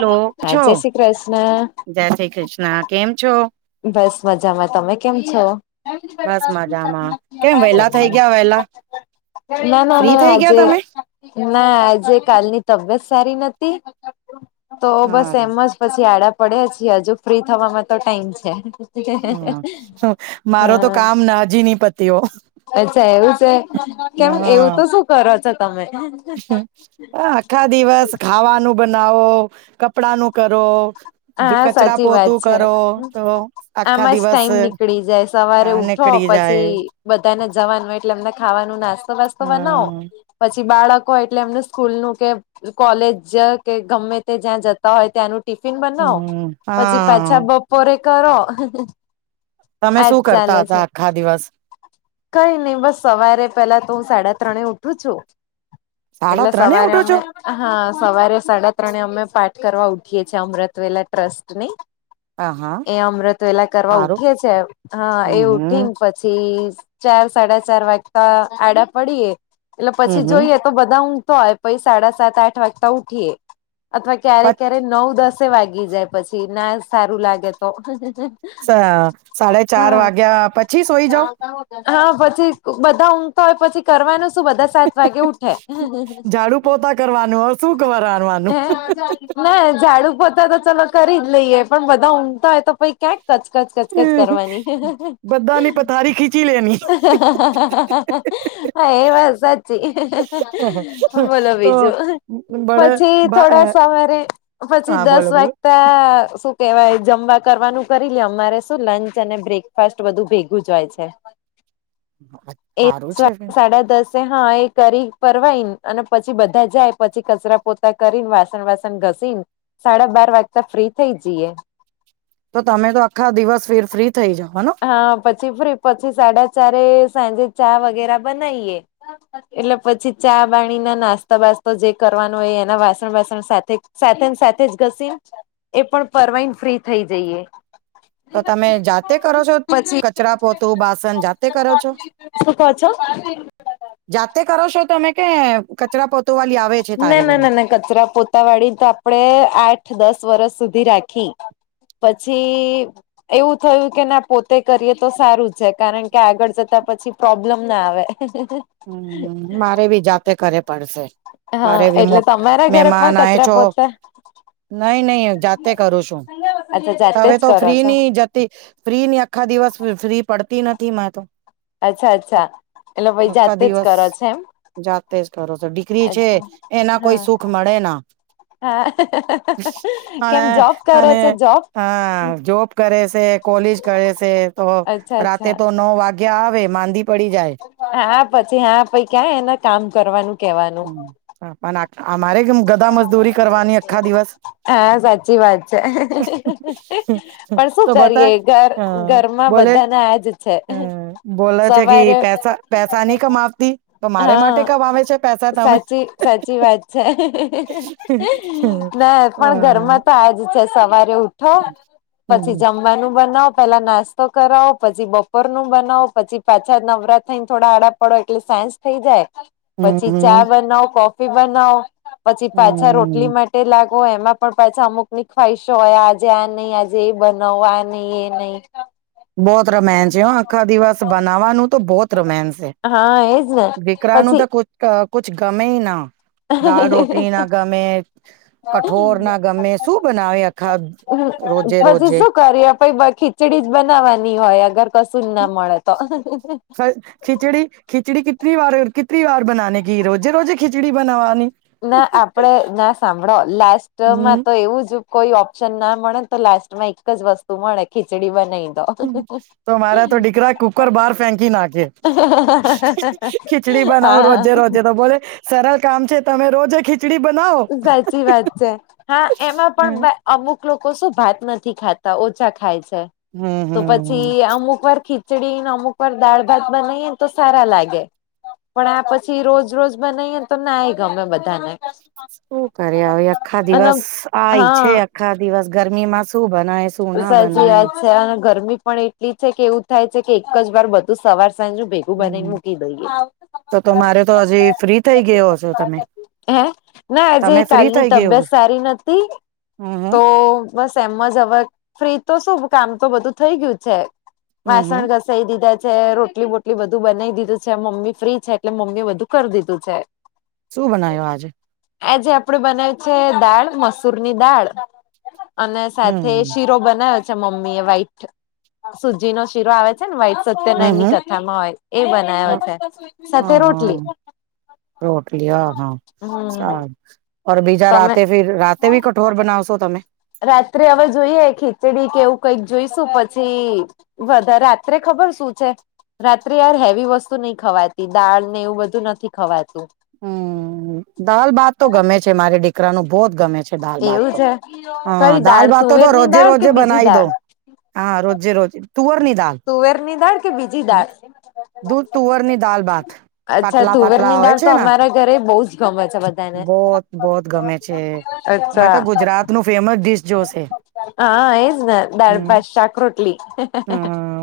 Hello, હા છો જય શ્રી કૃષ્ણ જય કૃષ્ણ કેમ છો. બસ મજામાં. તમે કેમ છો. બસ મજામાં. કેમ વેલા થઇ ગયા વેલા. ના -ના -ના આજે ના આજે કાલની તબિયત સારી નથી તો બસ હારું એમ જ પછી આડા પડયા છીએ, હજુ ફ્રી થાવામાં તો ટાઈમ છે. હા. નાજી ની પ અચ્છા એવું છે, કેમ એવું તો શું કરો છો તમે? હા આ આખા દિવસ ખાવાનું બનાવો, કપડા નું કરો. હા, કચરા સાચી વાત પોતું છે. કરો તો આખા આમાં જ દિવસ ટાઈમ અ નીકળી જાય. સવારે ઉઠો, નીકળી પછી જાય બધાને જવાનું હોય એટલે અમને ખાવાનું નાસ્તો વાસ્તો બનાવો. હમ પછી બાળકો હોય એટલે એમને સ્કૂલ નું કે કોલેજ કે ગમે તે જ્યાં જતા હોય ત્યાંનું ટિફિન બન ઓ. હમ પછી હા પાછા ભ બપોરે કરો તમે આજ શું કરતા ચાલે છે. હતા આખા દિવસ કઈ નહી બસ સવારે પેલા તો હું સાડા ત્રણે ઉઠું છું સાડા એટલા ત્રણે સવારે ઉઠો છો અમે હા સવારે સાડા ત્રણે અમે પાઠ કરવા ઉઠીએ છીએ અમૃતવેલા ટ્રસ્ટ ની હા હા એ અમૃવેલા કરવા સારું ઉઠી છે હા હમ એ હમ ઉઠીને પછી ચાર સાડા ચાર વાગતા આડા પડીએ એટલે હમ પછી હમ જોઈએ તો બધા ઊંઘતા હોય પઈ સાડા સાત આઠ વાગતા ઉઠીએ અથવા ક્યારે પછ ક્યારે નવ દસ વાગી જાય પછી નાજ સારું લાગે તો સાડા ચાર હા. વાગ્યા પછી સોઈ જાવ હા પછી બધા ઊંઘતા હોય પછી કરવાનું શું બધા સાત વાગે ઉઠે હમ્મ ઝાડુ પોતા કરવાનું ઓર શું કરવાનું હમ્મ હમ્મ હૈ. ના એ ઝાડુ પોતા તો ચાલ કરી જ લઈએ પણ બધા ઊંઘતા હોય તો પછ ક્યાંક કચકચ ક કચ કરવાની. બધાની પથારી ખીચી લેની હા એ વાત સાચી બોલો તો બીજું બડે પછી ભા થોડા સવારે પછી હા દસ બોલો વાગ્ બોલો તે શું કેહેવાય જમવા કરવાનું કરી લે. અમારે શું લંચ અને બ્રેક ફાસ્ટ બધું ભેગું જાય છે. એ સારું સા છે ફેર સાડા દસ તે હા એ કરી ફરવાઈન અને પછી બધા જાય, પછી કચરા પોતરા કરી ને વાસણ વાસન ઘસીન સાડા બાર વાગતા ફ્રી થઇ જીયે. તો તમે તો આખા દિવસ ફ્રી ફ્રી થઈ જવાનો. હા પછી ફ્રી પછી સાડા ચારે સાંજે ચા વગેરા બનાઈએ એટલે પછી ચા બાણી નો નાસ્તા બાસ્તો જે કરવાનો હોય એના વાસણ વાસણ સાથે સાથે ન સાથે જ ઘસીન એ પણ પરવાઈ ન ફ્રી થઈ જઈએ. તો તમે જાતે કરો છો? પછી કચરા પોતું બાસણ જાતે કરો છો? શું કહો છો જાતે કરો છો તમે કે, કચરા પોતું વાલી આવે છે ના તારે ના ઘરે? ના ના કચરા પોતા વાળી તો આપડે આઠ દસ વરષ સુધી રાખી પછી એવું થયું કે ના પોતે કરીએ તો સારું છે કારણ કે આગળ જતા પછી પ્રોબ્લેમ ના આવે. હમ્મ મારે બી જાતે કરે પડશે. હા મારે બી મો એટલે તમારા ઘરે પણ મહેમાન આય કચરા છો પોતા નહી નહી જાતે કરું છું. અચ્છા તો જાતે હવે જ તો કરો ફ્રી છો ની, જા તી ફ્રી ની આખા દિવસ ફ્રી ફ્રી પડતી નથી માં તો અચ્છા અચ્છા એટલે પહી આખા જાતે જ દિવસ કરો છો એમ? જાતે જ કરો છો ડીકરી છે એના કોઈ હા સુખ મળે ના. હા પણે કેમ જોબ કરે અને છે જોબ અહ જોબ કરે સે કોલેજ કરે છે. તો અચ્છા રાતે અચ્છા તો નવ વાગ્યા આવે માંદી પડી જાય. હા પછી હા પહી ક્યાં એને કામ કરવાનું કેવાનું. હા પણ અમારે કેમ ગદા મજદૂરી કરવાની અખા દિવસ. હા સાચી વાત છે, પણ શું તો બટા કરીએ ઘર અ ઘરમાં બોલે બધા ના આજ છે. અ બોલે છે કે સવારે પૈસા પૈસા નહી કમાવતી તો હ મારે માટે કમાવે છે પૈસા તમે સાચી સાચી વાત છે. ના, પણ વાહ. ઘરમાં તો આજ છે, સવારે ઉઠો પછી હમ.. હમ જમવાનું બનાવો, પેલા નાસ્તો કરાવો, પછી બપોરનું બનાવો, પછી પાછા નવરા થઈને થોડા આડા પડો એટલે સાંજ થઈ જાય, પછી ચા હમ બનાવો, કોફી બનાવો પછી પાછા રોટલી હમ મા ટે લાગો, એમાં પણ પાછા અમુક ની ખ્વાહીશો હોય, આજે આ નહી આજે એ બનાવો આ નહિ એ નહી બહોત રામાયન છે હો આખા દિવસ બનાવવાનું તો બહોત રોમસ હા એજ ને દીકરા નું તો પછી કુત અ.. કુછ ગમેય ના દાલ રોટલી ના [unintelligible] ગરમ-ગરમ, ગમે કઠોર ના ગમે શું બનાવે આખા રોજે હ.. પછી રોજે શું કરીયે પહી બખી ખીચડી જ બનાવવાની હોય અગર કશું જ ના મળે તો ખિચડી, ખીચડી કિતની વારે, કિતની બાર બનાને કિ રોજે-રોજે ખિચડી બનવાની. ના, આપડે ના સાંભળો હમ લાસ્ટમાં તો એવું જ કોઈ ઓપ્શન ના મળે તો લાસ્ટમાં એક જ વસ્તુ મળે, ખીચડી બનાય તો મારે તો ડીકરા કુકર બહાર ફેંકી નાખે શું ખીચડી બનાવું હા રોજે-રોજે, તો બોલે સરળ કામ છે, તમે રોજે ખીચડી બનાવો સાચી વાત છે, હા એમાં હમ પણ અમુક લોકો શું ભાત નથી ખાતા, ઓછા ખાય છે. હમ તો હમ પછી અમુક વાર ખીચડી ને અમુક વાર દાળ-ભાત બનાવીએ ને તો સારા લાગે. પણ આ પછી રોજ-રોજ બનાવીએ તો ના ગમે બધાને શું કરે અવે આખા અને દિવસ આય છે, હા આખા દિવસ ગરમી માં સાચી વાત છે અને ગરમી પણ એટ એટલી છે કે, એવું થાય છે કે એક જ વાર બધું સવાર સાંજું ભેગું હમ, બનાવીને મૂકી દઈએ. તો-તો મારે તો હજી ફ્રી થઈ ગયો છો, તમે? હે, ના આજે તમે ફ્રી કાલની થઈ ગયો તબિયત સારી નથી, હમ હમ તો બસ એમ જ હવે ફ્રી તો શું કામ તો બધું થઈ ગયું છે, હમ હમ વાસણ ગસ સઈ દીધા છે, રોટલી-બોટલી બધું બનાવી દીધું છે, મમ્મી ફ્રી છે એટલે મમ્મી એ બધું કરી દીધું છે. શું બનાયું આજે? આજે આપણે બનાયું છે દાળ, મસૂરની દાળ અને સાથે હમ શીરો બનાવ્યો છે મમ્મી એ વ્હાઈટ સુજી નો શીરો આવે છે ને વાઈટ હમ સત્યનારાયણ ની હમ કથામાં હોય એ બનાયો હ છે, સાથે હા રોટલી રોટલી, અ.. હ.. હમ સારું ઓર બીજા તમે રાતે ફીર રાતે ભી કઠોર બનાવશો તમે? રાત્રે હવે જોઈએ, ખીચડી કે એવું કઈક જોઈશું પછી બધા રાત્રે ખબર શું છે, રાત્રે યાર હેવી વસ્તુ નહી ખવાતી દાળ ને એવું બધું નથી ખવાતું હમ, દાલ-ભાત તો ગમે છે મારે દીકરાનું બહોત ગમે છે દાલ-ભાત, એવું છે હ.. કઈ દાલ દાળ ભાતતો તો તુવેરની દાળ કે રોજે-રોજે બીજી બનાઈ દવ દાળ હા, રોજે-રોજ તુવર ની દાલ તુવેર ની દાળ કે બીજી દાળ દૂધ તુવરની દાલ ભાત, અચ્છા પાતલા-પાતલા તુવેરની આવે દાળ છે તો ના અમારા ઘરે બહુ જ ગમે છે બધાને. બહોત, બહોત ગમે છે, એ તો ગુજરાત નું ફેમસ ડીશ જોશે હા, એજ ને હમ દાળ-ભાત, શાક, રોટલી હ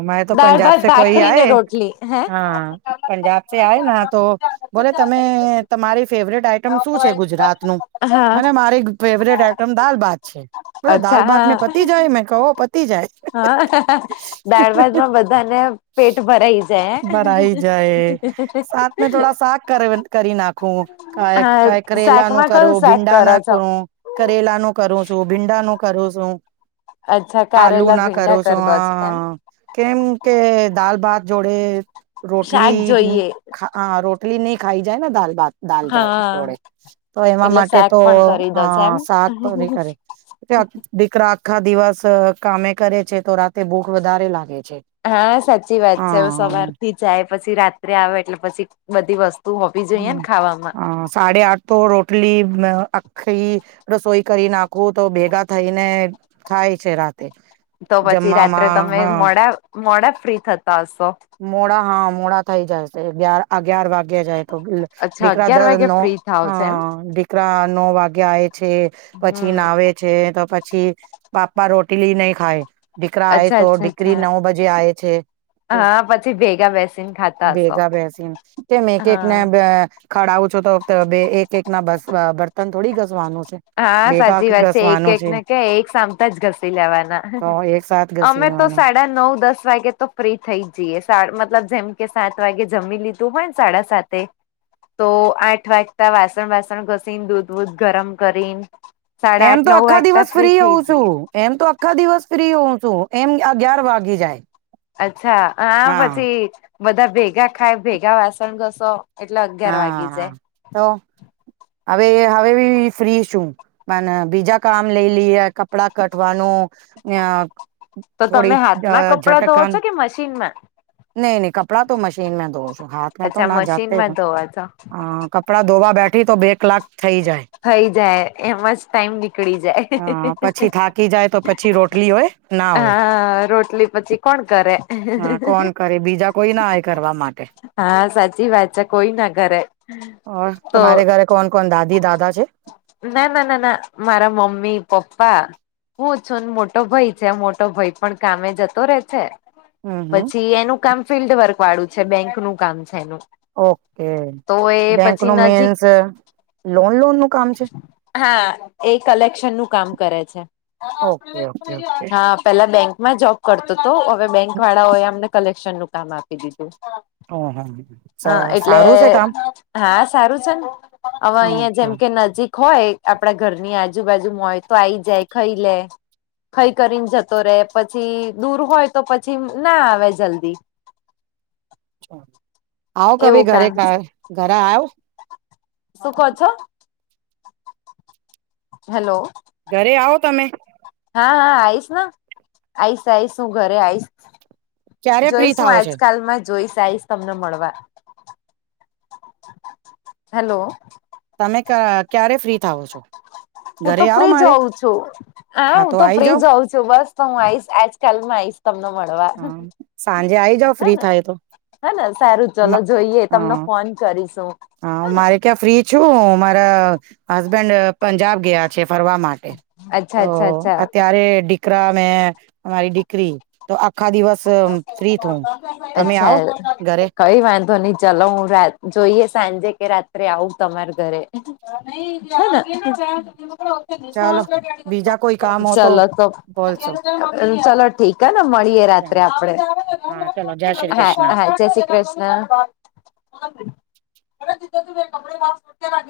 મારે તો દાળ પંજાબ ભાત સે કોઈ ભાખરી ને આયે, રોટલી હે. હા પંજાબ સે આય ના તો, બોલે તમે એ તો મારી ફેવરેટ આઈટ [unintelligible] શું છે ગુજરાત નું હા મને મારી ફેવરેટ આઈટમ દાલ ભાત છે. બોલે દાલ અચ્છા ભાત મેં હા પતી જાય મેં કઉ હો પતી જાય [unintelligible] મને પેટ ભરાઈ [unintelligible] ભરાઈ જાય હે. સાત મે થોડા શાક કર [unintelligible] કરી નાખું ખાય કાય હા કાઈ કરેલા નું શાકમાં કરુ કયું શાક ભીંડા કરો ના છો? કરુ કરેલા નું કરું છું ભીંડા નું કરું છું. અચ્છા આલુ કારેલા ના કરો ભીંડા છું કરી દો છો એમ [unintelligible] કેમ કે દાલ ભાત જોડે શાક રોટલી [unintelligible] જોઈએ ખા આ રોટલી નઈ ખાઈ જાયન દાલ ભાત દાલ જાડ હા. જોડે તો એમાં એટલે માટે શાક તો પણ કરી અ દો છો એમ. શાક તો ની કરે [unintelligible] દીકરા આખા દિવસ અ કામે કરે છે તો રાતે ભૂખ વધારે લાગે છે. હા સાચી વાત છે હવે હા સવારથી જાય પછી રાત્રે આવે એટલે પછી બધી વસ હમ્મ હા સાડે આઠ તો રોટલી બઅ અખી રસોઈ કરી નાખું તો ભેગા થઈને ખાય છે રાત. તો પછી રાત્રે તમે મોડા મોડા ફ્રી થતા હશો? મોડા હા મોડા થઈ જાય છે ગયાર આગિયાર વાગી જાય તોબી લે. અચ્છા ડીકરા અગિયાર વાગે દરનો ફ્રી થાવ છે એમ અહ ડીક રા નો વાગે આયે છે પછી હમ નાવે છે તો પછી બાપા રોટલી નહી ખાય. ડીકરા આયે અચ્છા તો અચ્છા ડીકરી અચ્છા નવ બજે આયે છે. હા [unintelligible] પછી ભેગા બેસીને ખાતા હશો ભેગા બેસીન કેમ એક એક ને હા બ અ ખડાવું છો તો ત બે એક એક ના [unintelligible] બર્તન થોડી ઘસવાનું છે હા ભેગા સાચી વાત છે એક ઘસવાનું એક છે ને ક્યાં એક સામટા જ ઘસી લેવાના તો એક સાથ [unintelligible] અમે તો ઘસીવાનું સા નવ દસ વાગે તો ફ્રી થઈ જ જઈએ સા મતલબ જેમ કે સાત વાગે જમી લીધું હોયન સાડા સાત તે તો આઠ વાગતા વાસણ બાસણ ઘસીન દૂધવૂધ ગરમ કરીન એમ તો આખા દિવસ ફ્રી હોઉ છું. એમ તો આખા દિવસ ફ્રી હોઉં છું એમ અગિયાર વાગી જાય. અચ્છા હા પછી બધા ભેગા ખાય ભેગા વાસણ ઘશો. હા હા તો હવેએ હવે બી ફ્રી શું. ના ના બીજા કામ લેઈ લેઈએ કપડા કટવાનું અ તો તમે થોડી અ હાથમાં કપડા ધોવો છો કે મશીનમાં? નઈ ની કપડા તો મશીન માં ધોવું છું હાથ અચ્છા મશીનમાં ધોવા છો. હા કપડા ધોવા બેઠી તો બે કલાક. થઈ જાય થઈ જાય એમ જ ટાઈમ નીકળી જાય [unintelligible] કે થાકી જાય તો પછી રોટલીઓ હોય ના. હોય હા રોટલી પછી કોણ કરે? હ કોણ કરે બીજા કોઈ ના હોય કરવા માટે [unintelligible] હા સાચી વાત છે કોઈ ના કરે. હ તો તમારે ઘરે કોણ કોણ દાદી દાદા છે? ના ના ના ના મારા મમ્મી પપ્પા. હું છું ન મોટો ભાઈ છે મોટો ભાઈ પણ કામે જતો રે છે. હમ હમ પછી એનું કામ ફિલ્ડ વર્ક વાળું છે બેંક નું કામ છે એનું. ઓકે તો એ પછી બેંકનો નજીક મીન્સ લોન લોન નું કામ છે હા એ કલેક્શનનું કામ કરે છે ઓકે ઓકે ઓકે [unintelligible] હા. પેલા બેંકમાં જોબ કરતો તો હવે બેંક વાળાઓએ અમને કલેક્શનનું કામ આપી દીધું. હા હા હહ. હ એટલે હા સારું છે ને હવે અહિયાં જેમ હ કે નજીક હોય આપડા ઘરની આજુબાજુમાં હોય તો આઈ જાય ખાઈ લે. ખઈ કરીને જતો રે પછી દૂર હોય તો પછી ના આવે જલ્દી. આવો કભિ એવું ઘરે કામ કા છે ઘરે આવો. શું કો છો? હલો ઘરે આવો તમે. હા હા આઈશ ના. આઈશ આઈસ હું ઘરે આઈશ. ક્યારે ફ્રી જોઈશ હું થાવો છે આજકાલમાં જોઈશ આઈશ. તમને મળવા. હલો તમે ક ક્યારે ફ્રી થાવો છો? હું તો ઘરે આવો ફ્રીજ મારે હોઉ છું. હા હું તો ફ્રીજ હોઉ છ તું બસ તો હું આઈશ આજકાલમાં આઈશ તમને મળ વા હા સાંજે આઈ જાવ ફ્રી હને થાય તો હને સારું ચલો જોઈએ તમને ફોન કરીશ હું. હા મારે ક્યાં ફ્રી છું મારા હસબેન્ડ પંજાબ ગયા છે ફરવા માટે. અચ્છા તો અચ્છા અચ્છા અત્યારે દિ કરા ને અમારી દીકરી તો આખા દિવસ ત ફ્રી થુ, તમે આવો અચ્છા ઘરે. કઈ વાંધો નહી ચલો હું રા જોઈએ સાંજે કે રાત્રે આવું તમારા ઘરે. હને [inaudible] ચલો ચાલો બીજા કોઈ કામ હો તો. બોલશો. ચલો ઠીક હ ને મળીએે રાત ત્રે આપડે. હા ચલો જય શ્રી હા કૃષ્ણ. હા જયસી કૃષ્ણ [inaudible]